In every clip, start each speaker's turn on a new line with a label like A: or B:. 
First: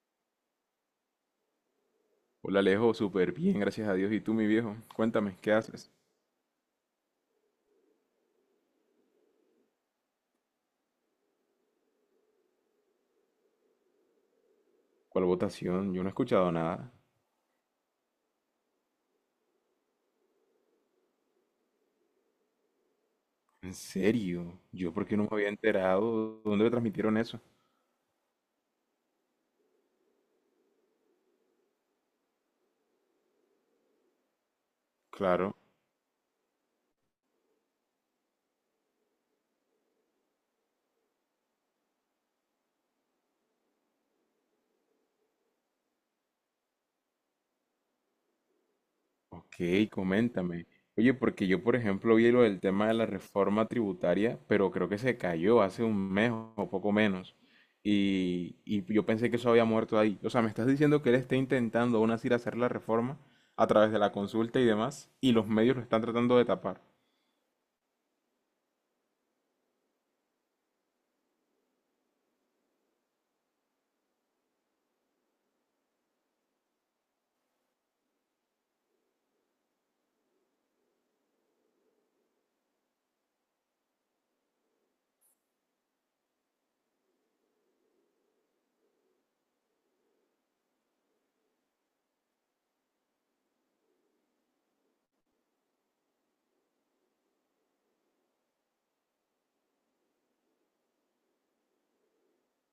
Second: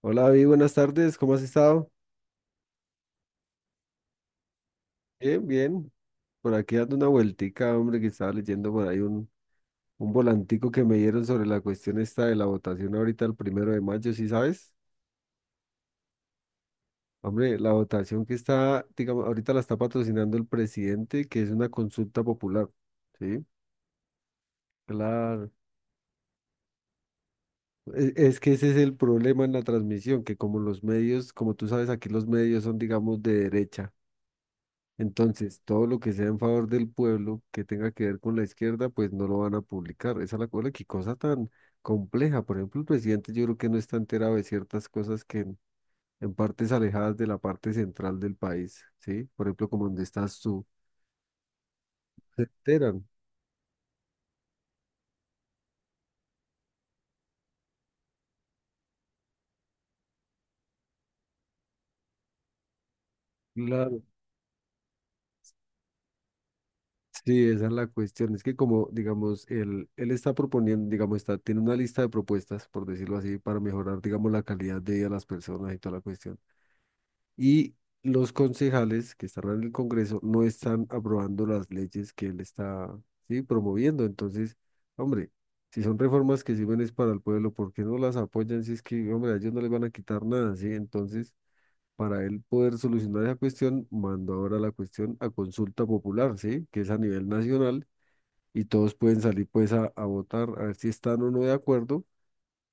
A: Hola, David, buenas tardes, ¿cómo has estado?
B: Hola Alejo, súper bien, gracias a Dios. ¿Y tú, mi viejo? Cuéntame,
A: Bien,
B: ¿qué haces?
A: bien. Por aquí dando una vueltica, hombre, que estaba leyendo por ahí un volantico que me dieron sobre la cuestión esta de la votación ahorita el 1 de mayo, ¿sí sabes?
B: ¿Cuál votación? Yo no he escuchado nada.
A: Hombre, la votación que está, digamos, ahorita la está patrocinando el presidente, que es una consulta popular, ¿sí?
B: ¿En serio? ¿Yo por qué no me había
A: Claro.
B: enterado? ¿Dónde me transmitieron eso?
A: Es que ese es el problema en la transmisión, que como los medios, como tú sabes, aquí los medios son, digamos, de derecha.
B: Claro.
A: Entonces, todo lo que sea en favor del pueblo que tenga que ver con la izquierda, pues no lo van a publicar. Esa es la cosa, qué cosa tan compleja. Por ejemplo, el presidente yo creo que no está enterado de ciertas cosas que en partes alejadas de la parte central del país, ¿sí? Por
B: Ok,
A: ejemplo, como donde estás tú,
B: coméntame. Oye, porque yo, por ejemplo, vi
A: se
B: lo del tema de
A: enteran.
B: la reforma tributaria, pero creo que se cayó hace un mes o poco menos. Y yo pensé que eso había muerto ahí. O sea, me estás diciendo que él está intentando aún así hacer la reforma a través de
A: Claro.
B: la consulta y demás, y los medios lo están tratando de tapar.
A: Sí, esa es la cuestión. Es que como, digamos, él está proponiendo, digamos, tiene una lista de propuestas, por decirlo así, para mejorar, digamos, la calidad de vida de las personas y toda la cuestión. Y los concejales que están en el Congreso no están aprobando las leyes que él está, sí, promoviendo. Entonces, hombre, si son reformas que sirven es para el pueblo, ¿por qué no las apoyan? Si es que, hombre, a ellos no les van a quitar nada, ¿sí? Entonces, para él poder solucionar esa cuestión, mando ahora la cuestión a consulta popular, ¿sí? Que es a nivel nacional y todos pueden salir pues a votar a ver si están o no de acuerdo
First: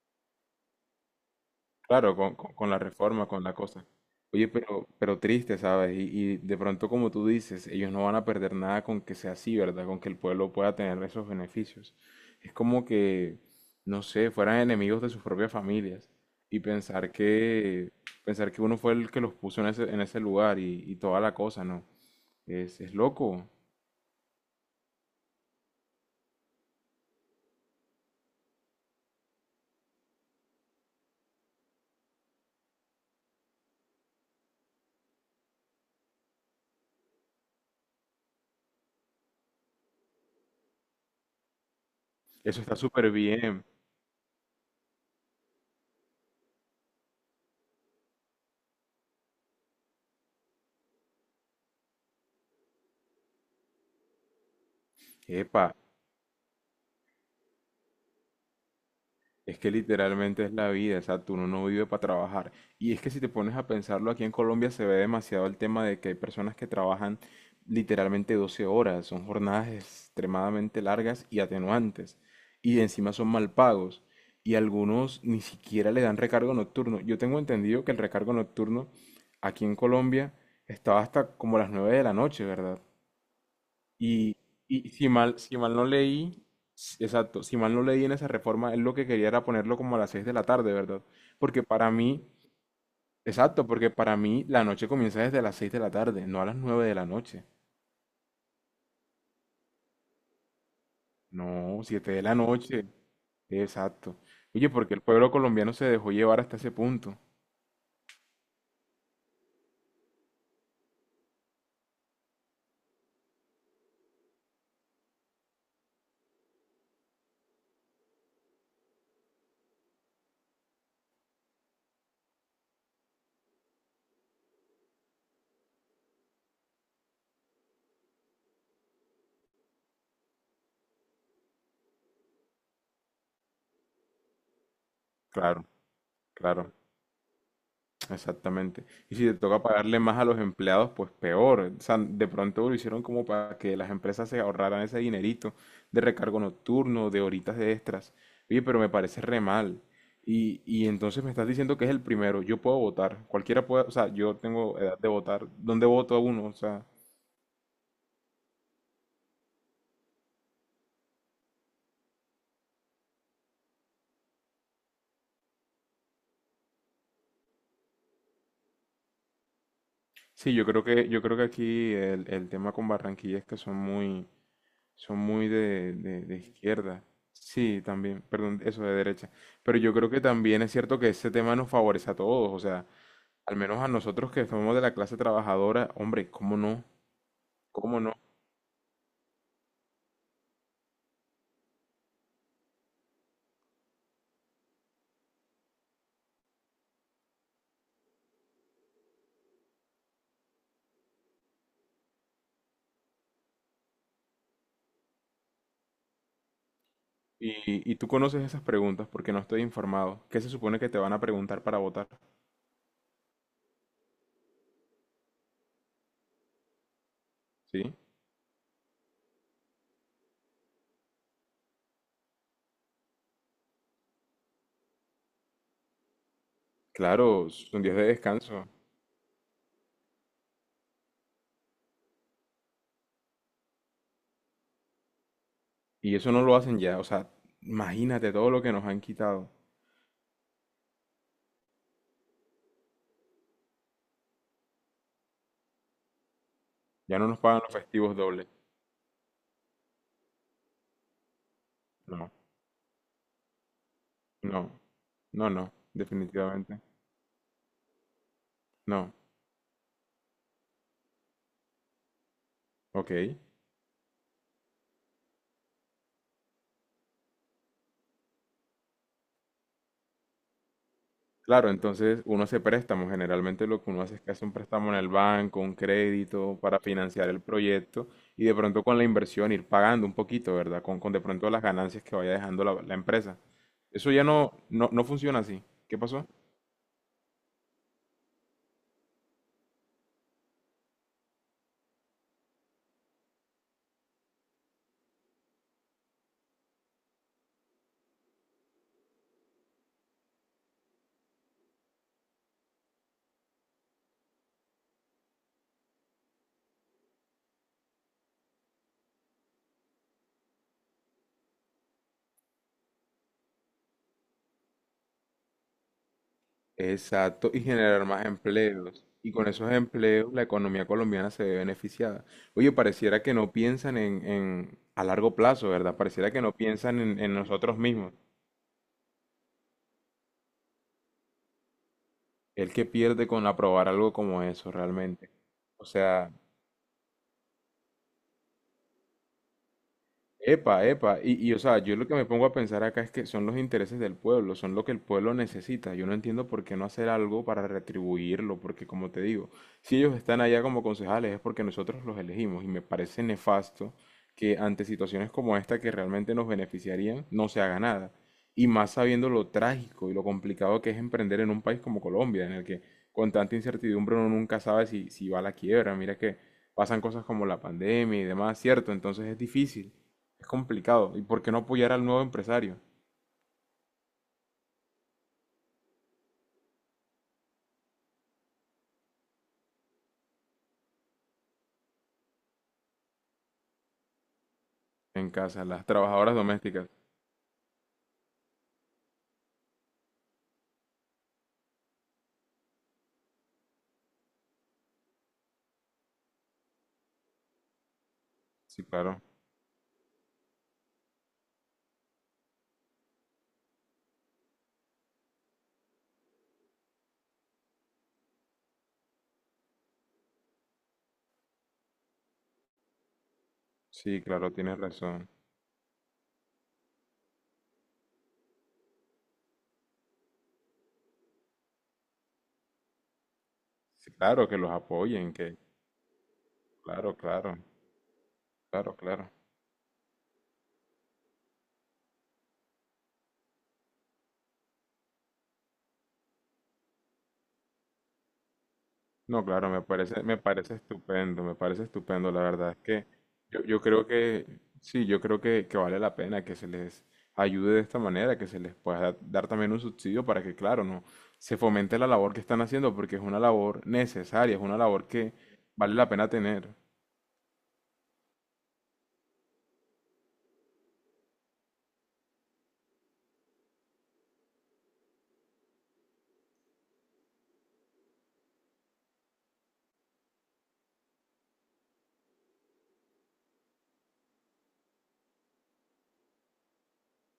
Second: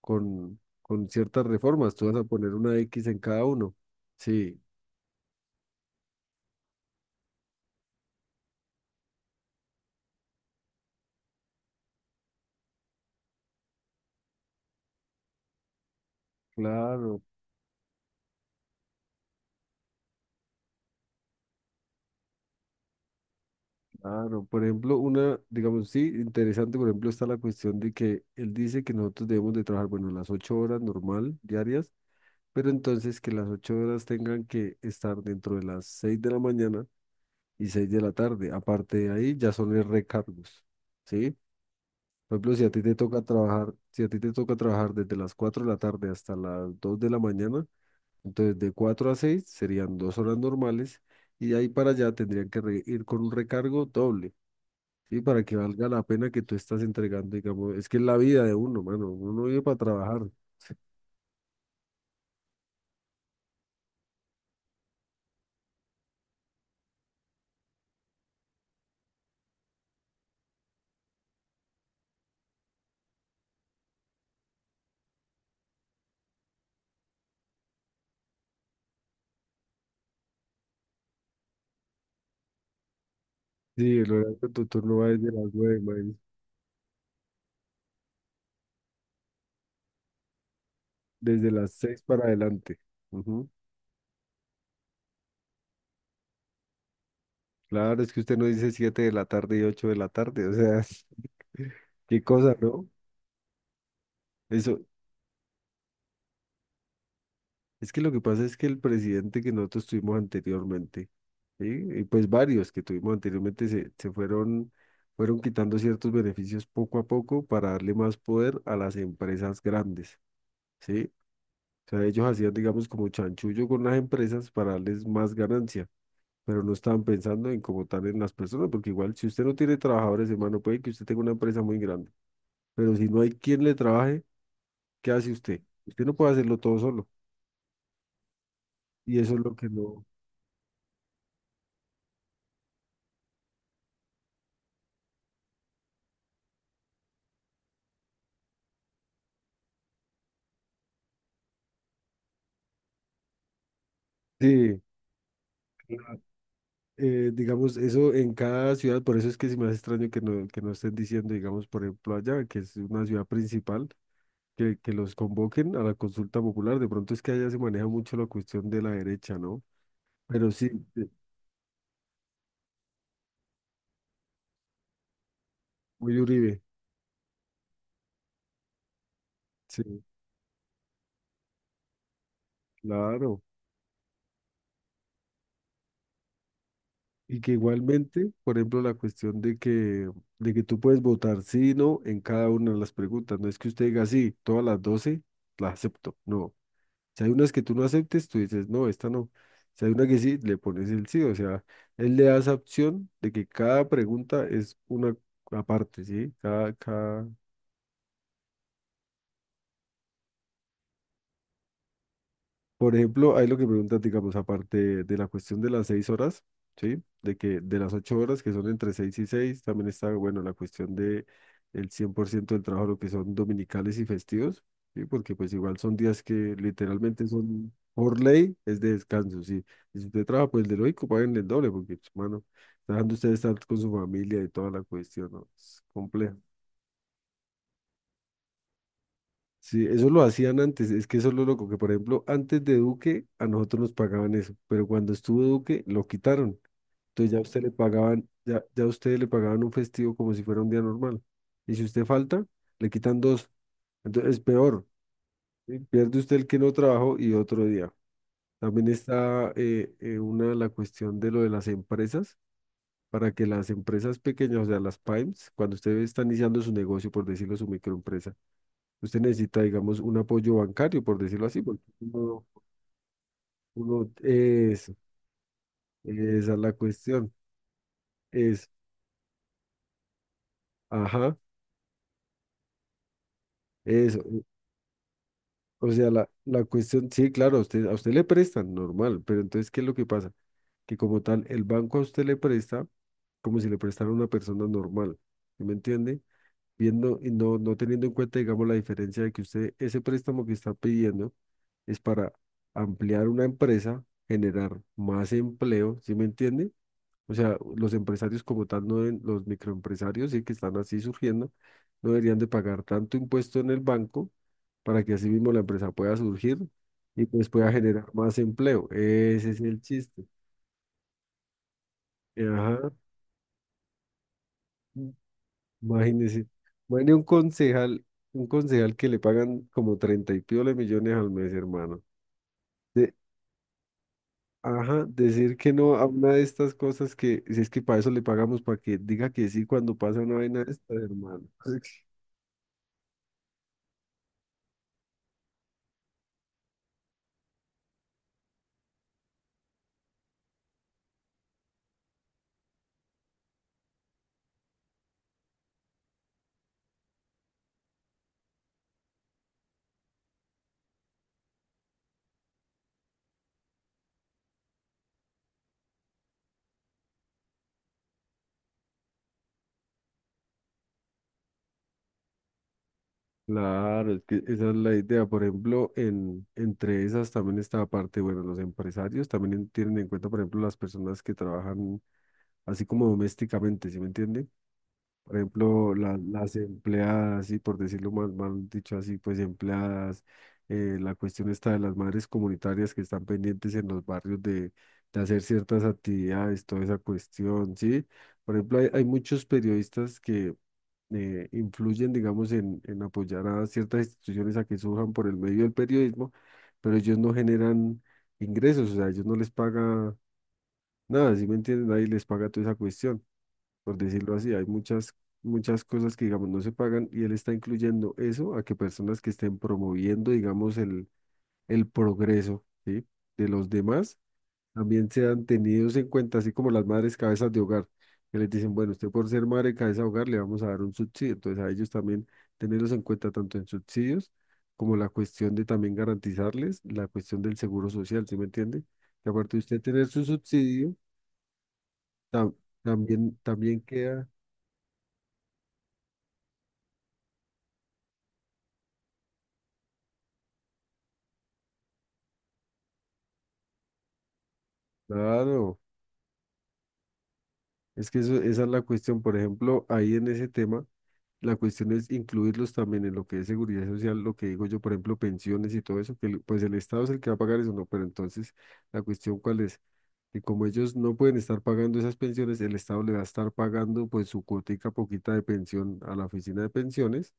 A: con ciertas reformas. Tú
B: Claro,
A: vas a
B: con,
A: poner
B: con- con
A: una
B: la
A: X en
B: reforma, con
A: cada
B: la
A: uno.
B: cosa. Oye,
A: Sí.
B: pero triste, ¿sabes? Y de pronto, como tú dices, ellos no van a perder nada con que sea así, ¿verdad? Con que el pueblo pueda tener esos beneficios. Es como que, no sé, fueran enemigos de sus propias familias. Y
A: Claro,
B: pensar que uno fue el que los puso en ese lugar y toda la cosa, ¿no? Es loco.
A: claro, por ejemplo, una, digamos, sí, interesante, por ejemplo, está la cuestión de que él dice que nosotros debemos de trabajar, bueno, las 8 horas normal, diarias, pero entonces que las 8 horas tengan que estar dentro de las 6 de la mañana y 6 de la tarde. Aparte de ahí, ya son los recargos, ¿sí? Por ejemplo,
B: Eso
A: si a
B: está
A: ti te
B: súper
A: toca
B: bien.
A: trabajar, si a ti te toca trabajar desde las 4 de la tarde hasta las 2 de la mañana, entonces de 4 a 6 serían 2 horas normales y de ahí para allá tendrían que ir con un recargo doble. Sí, para que
B: Epa.
A: valga la pena que tú estás entregando, digamos, es que es la vida de uno, mano, uno
B: Es
A: vive
B: que
A: para trabajar.
B: literalmente es la vida, exacto, uno no vive para trabajar. Y es que si te pones a pensarlo, aquí en Colombia se ve demasiado el tema de que hay personas que trabajan literalmente 12 horas, son jornadas extremadamente largas y atenuantes, y encima son mal pagos, y algunos ni siquiera le dan recargo nocturno. Yo tengo entendido que el recargo nocturno aquí en Colombia estaba hasta como las 9 de la noche, ¿verdad?
A: Sí, el
B: Y,
A: horario de tu
B: y
A: turno va
B: si
A: desde
B: mal,
A: las
B: si mal
A: 9,
B: no
A: man,
B: leí, exacto, si mal no leí en esa reforma, él lo que quería era ponerlo como a las 6 de la tarde, ¿verdad?
A: desde
B: Porque
A: las
B: para
A: 6 para
B: mí,
A: adelante. Ujú.
B: exacto, porque para mí la noche comienza desde las 6 de la tarde, no a las 9 de la noche.
A: Claro, es que usted no dice 7 de la tarde y 8 de la tarde, o sea,
B: No, 7
A: qué
B: de la
A: cosa,
B: noche,
A: ¿no?
B: exacto. Oye,
A: Eso,
B: porque el pueblo colombiano se dejó llevar hasta ese punto.
A: es que lo que pasa es que el presidente que nosotros tuvimos anteriormente, ¿sí? Y pues varios que tuvimos anteriormente se fueron quitando ciertos beneficios poco a poco para darle más poder a las empresas grandes. ¿Sí? Sea, ellos hacían, digamos, como chanchullo con las empresas para darles más ganancia, pero no estaban pensando en como tal en las personas, porque igual si usted no tiene trabajadores, hermano, puede que usted tenga una empresa muy grande, pero si no hay quien le trabaje, ¿qué hace usted?
B: Claro,
A: Usted no puede hacerlo
B: claro.
A: todo solo.
B: Exactamente. Y
A: Y
B: si
A: eso
B: te
A: es lo
B: toca
A: que
B: pagarle
A: no...
B: más a los empleados, pues peor. O sea, de pronto lo hicieron como para que las empresas se ahorraran ese dinerito de recargo nocturno, de horitas de extras. Oye, pero me parece re mal. Y entonces me estás diciendo que es el primero. Yo puedo votar. Cualquiera puede, o sea, yo tengo
A: Sí,
B: edad de votar. ¿Dónde voto a
A: claro.
B: uno? O sea,
A: Digamos, eso en cada ciudad, por eso es que se me hace extraño que no, estén diciendo, digamos, por ejemplo, allá, que es una ciudad principal. Que los convoquen a la consulta popular, de pronto es que allá se maneja mucho la cuestión de la derecha, ¿no? Pero
B: sí, yo
A: sí,
B: creo que, yo creo que aquí el tema con Barranquilla es que son muy, son muy de,
A: muy de
B: de
A: Uribe,
B: izquierda. Sí, también, perdón, eso de derecha. Pero yo
A: sí,
B: creo que también es cierto que ese tema nos favorece a todos, o sea,
A: claro.
B: al menos a nosotros que somos de la clase trabajadora, hombre, ¿cómo no?
A: Y que
B: ¿Cómo no?
A: igualmente, por ejemplo, la cuestión de que tú puedes votar sí y no en cada una de las preguntas. No es que usted diga sí, todas las 12 las acepto. No. Si hay unas que tú no aceptes, tú dices no, esta no. Si hay una que sí, le pones el sí. O sea, él le da esa opción de que cada pregunta es una aparte, ¿sí?
B: Y tú conoces esas preguntas porque no estoy informado. ¿Qué se supone que te van a preguntar para votar?
A: Por ejemplo, hay lo que preguntas, digamos, aparte de la cuestión de las 6 horas, ¿sí? De que de
B: ¿Sí?
A: las 8 horas, que son entre 6 y 6, también está, bueno, la cuestión de el 100% del trabajo, lo que son dominicales y festivos, ¿sí? Porque pues igual son días que literalmente
B: Claro,
A: son,
B: son días de
A: por ley,
B: descanso.
A: es de descanso, ¿sí? Y si usted trabaja, pues de lógico, paguen el doble, porque, pues, mano, dejando usted estar con su familia y toda la cuestión, ¿no? Es
B: Y eso
A: complejo.
B: no lo hacen ya, o sea, imagínate todo lo que nos han quitado.
A: Sí, eso lo hacían antes, es que eso es lo loco, que por ejemplo, antes de Duque a nosotros nos pagaban eso, pero cuando estuvo Duque lo quitaron.
B: Ya no
A: Entonces
B: nos pagan los festivos dobles.
A: ya a usted le pagaban un festivo como si fuera un día normal. Y si usted
B: No,
A: falta, le quitan dos. Entonces es
B: no,
A: peor,
B: no, no,
A: ¿sí? Pierde usted el que no
B: definitivamente.
A: trabajó y otro día. También
B: No.
A: está una la cuestión de lo de las empresas,
B: Ok,
A: para que las empresas pequeñas, o sea, las PYMEs, cuando usted está iniciando su negocio, por decirlo, su microempresa, usted necesita, digamos, un apoyo bancario, por decirlo así,
B: claro,
A: porque
B: entonces
A: uno,
B: uno hace préstamos. Generalmente lo que uno
A: uno
B: hace es que hace un préstamo
A: es,
B: en el banco, un
A: esa es
B: crédito
A: la
B: para financiar
A: cuestión,
B: el proyecto y de
A: es,
B: pronto con la inversión ir pagando un poquito, ¿verdad? Con de
A: ajá,
B: pronto las ganancias que vaya dejando la empresa. Eso
A: eso,
B: ya no, no, no funciona así.
A: o
B: ¿Qué
A: sea,
B: pasó?
A: la cuestión, sí, claro, a usted le prestan, normal, pero entonces, ¿qué es lo que pasa? Que como tal, el banco a usted le presta como si le prestara a una persona normal, ¿sí me entiende? Viendo y no teniendo en cuenta, digamos, la diferencia de que usted, ese préstamo que está pidiendo es para ampliar una empresa, generar más empleo, ¿sí me entiende? O sea, los empresarios como tal, no deben- los microempresarios, sí que están así surgiendo, no deberían de pagar tanto impuesto en el banco para que así mismo la empresa pueda surgir y pues
B: Exacto, y
A: pueda
B: generar
A: generar
B: más
A: más empleo.
B: empleos. Y con
A: Ese es
B: esos
A: el chiste.
B: empleos la economía colombiana se ve beneficiada. Oye,
A: Ajá,
B: pareciera que no piensan en- a
A: mm,
B: largo plazo, ¿verdad? Pareciera que
A: imagínese.
B: no piensan
A: Bueno, un
B: en nosotros
A: concejal,
B: mismos.
A: un concejal que le pagan como 30 y piola millones al mes, hermano.
B: El que
A: De,
B: pierde con aprobar algo como eso
A: ajá,
B: realmente.
A: decir que
B: O
A: no a
B: sea,
A: una de estas cosas que, si es que para eso le pagamos, para que diga que sí cuando pasa una vaina de
B: epa,
A: esta,
B: epa. Y,
A: hermano.
B: y, o sea, yo lo que me pongo a pensar acá es que son los intereses del pueblo, son lo que el pueblo necesita. Yo no entiendo por qué no hacer algo para retribuirlo, porque como te digo, si ellos están allá como concejales es porque nosotros los elegimos y me parece nefasto que ante situaciones como esta que realmente nos beneficiarían no se haga nada. Y más sabiendo lo trágico y lo complicado que es emprender en un país como Colombia, en el que con tanta incertidumbre uno nunca sabe si va a la quiebra. Mira que pasan cosas como la pandemia y demás, ¿cierto? Entonces es difícil. Es complicado. ¿Y por qué no apoyar al nuevo empresario
A: Claro, es que esa es la idea. Por ejemplo, entre esas también está la parte, bueno, los empresarios también tienen en cuenta, por ejemplo, las personas que trabajan así como domésticamente, ¿sí me entiende?
B: en
A: Por
B: casa, las
A: ejemplo,
B: trabajadoras
A: las
B: domésticas?
A: empleadas, y por decirlo mal, mal dicho así, pues empleadas, la cuestión está de las madres comunitarias que están pendientes en los barrios de hacer ciertas actividades, toda esa cuestión, ¿sí? Por ejemplo,
B: Sí,
A: hay
B: claro.
A: muchos periodistas que influyen, digamos, en, apoyar a ciertas instituciones a que surjan por el medio del periodismo, pero ellos no generan ingresos, o sea, ellos no les paga nada, ¿sí me entienden? Nadie les paga toda esa cuestión, por
B: Sí,
A: decirlo
B: claro,
A: así. Hay
B: tienes
A: muchas,
B: razón.
A: muchas cosas que, digamos, no se pagan y él está incluyendo eso a que personas que estén promoviendo, digamos, el progreso, ¿sí? de los
B: Sí,
A: demás
B: claro, que los
A: también
B: apoyen,
A: sean
B: que...
A: tenidos en cuenta, así como las madres
B: Claro,
A: cabezas
B: claro,
A: de hogar, que les dicen, bueno,
B: claro,
A: usted por
B: claro.
A: ser madre cabeza de hogar le vamos a dar un subsidio, entonces a ellos también tenerlos en cuenta tanto en subsidios como la cuestión de también garantizarles la cuestión del seguro social, ¿sí me entiende? Que
B: No,
A: aparte de
B: claro,
A: usted tener su
B: me parece
A: subsidio,
B: estupendo, me parece estupendo. La
A: tam-
B: verdad es que
A: también,
B: yo,
A: también
B: yo creo
A: queda,
B: que, sí, yo creo que vale la pena que se les ayude de esta manera, que se les pueda dar, dar también un subsidio para que, claro, no se fomente la labor que están haciendo, porque es una labor necesaria, es una labor que
A: claro,
B: vale la pena tener.
A: es que eso, esa es la cuestión, por ejemplo, ahí en ese tema. La cuestión es incluirlos también en lo que es seguridad social, lo que digo yo, por ejemplo, pensiones y todo eso, que pues el Estado es el que va a pagar eso, no, pero entonces la cuestión cuál es, que como ellos no pueden estar pagando esas pensiones, el Estado le va a estar pagando pues su cuotica poquita de pensión a la oficina de pensiones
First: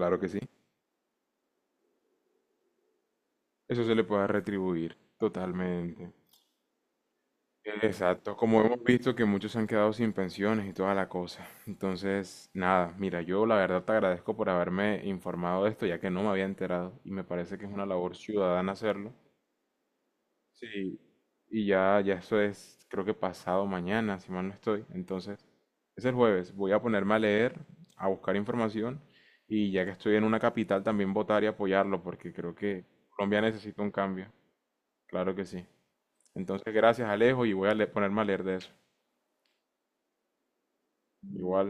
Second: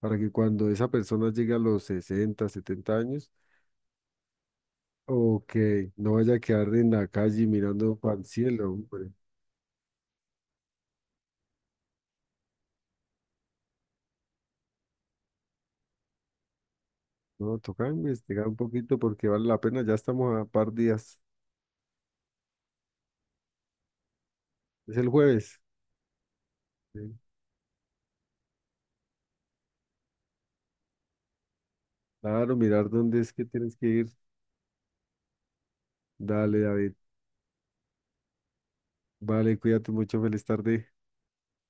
A: para
B: que
A: que
B: sí.
A: cuando esa persona llegue a los 60 o 70 años,
B: Eso se le puede retribuir
A: o que
B: totalmente.
A: no vaya a quedar en la calle mirando para el
B: Exacto, como
A: cielo,
B: hemos
A: hombre.
B: visto que muchos se han quedado sin pensiones y toda la cosa. Entonces, nada, mira, yo la verdad te agradezco por haberme informado de esto, ya que no me había enterado y me
A: No,
B: parece que es una
A: toca
B: labor
A: investigar un
B: ciudadana
A: poquito
B: hacerlo.
A: porque vale la pena, ya estamos a par
B: Sí,
A: días,
B: y ya, ya eso es, creo que pasado mañana, si mal no estoy.
A: es el
B: Entonces,
A: jueves.
B: es el jueves, voy a
A: ¿Sí?
B: ponerme a leer, a buscar información y ya que estoy en una capital también votar y apoyarlo, porque
A: Claro,
B: creo que
A: mirar dónde es
B: Colombia
A: que tienes
B: necesita
A: que
B: un
A: ir.
B: cambio. Claro que sí.
A: Dale,
B: Entonces,
A: David.
B: gracias Alejo y voy a ponerme a leer de eso.
A: Vale, cuídate mucho, feliz tarde.
B: Igual,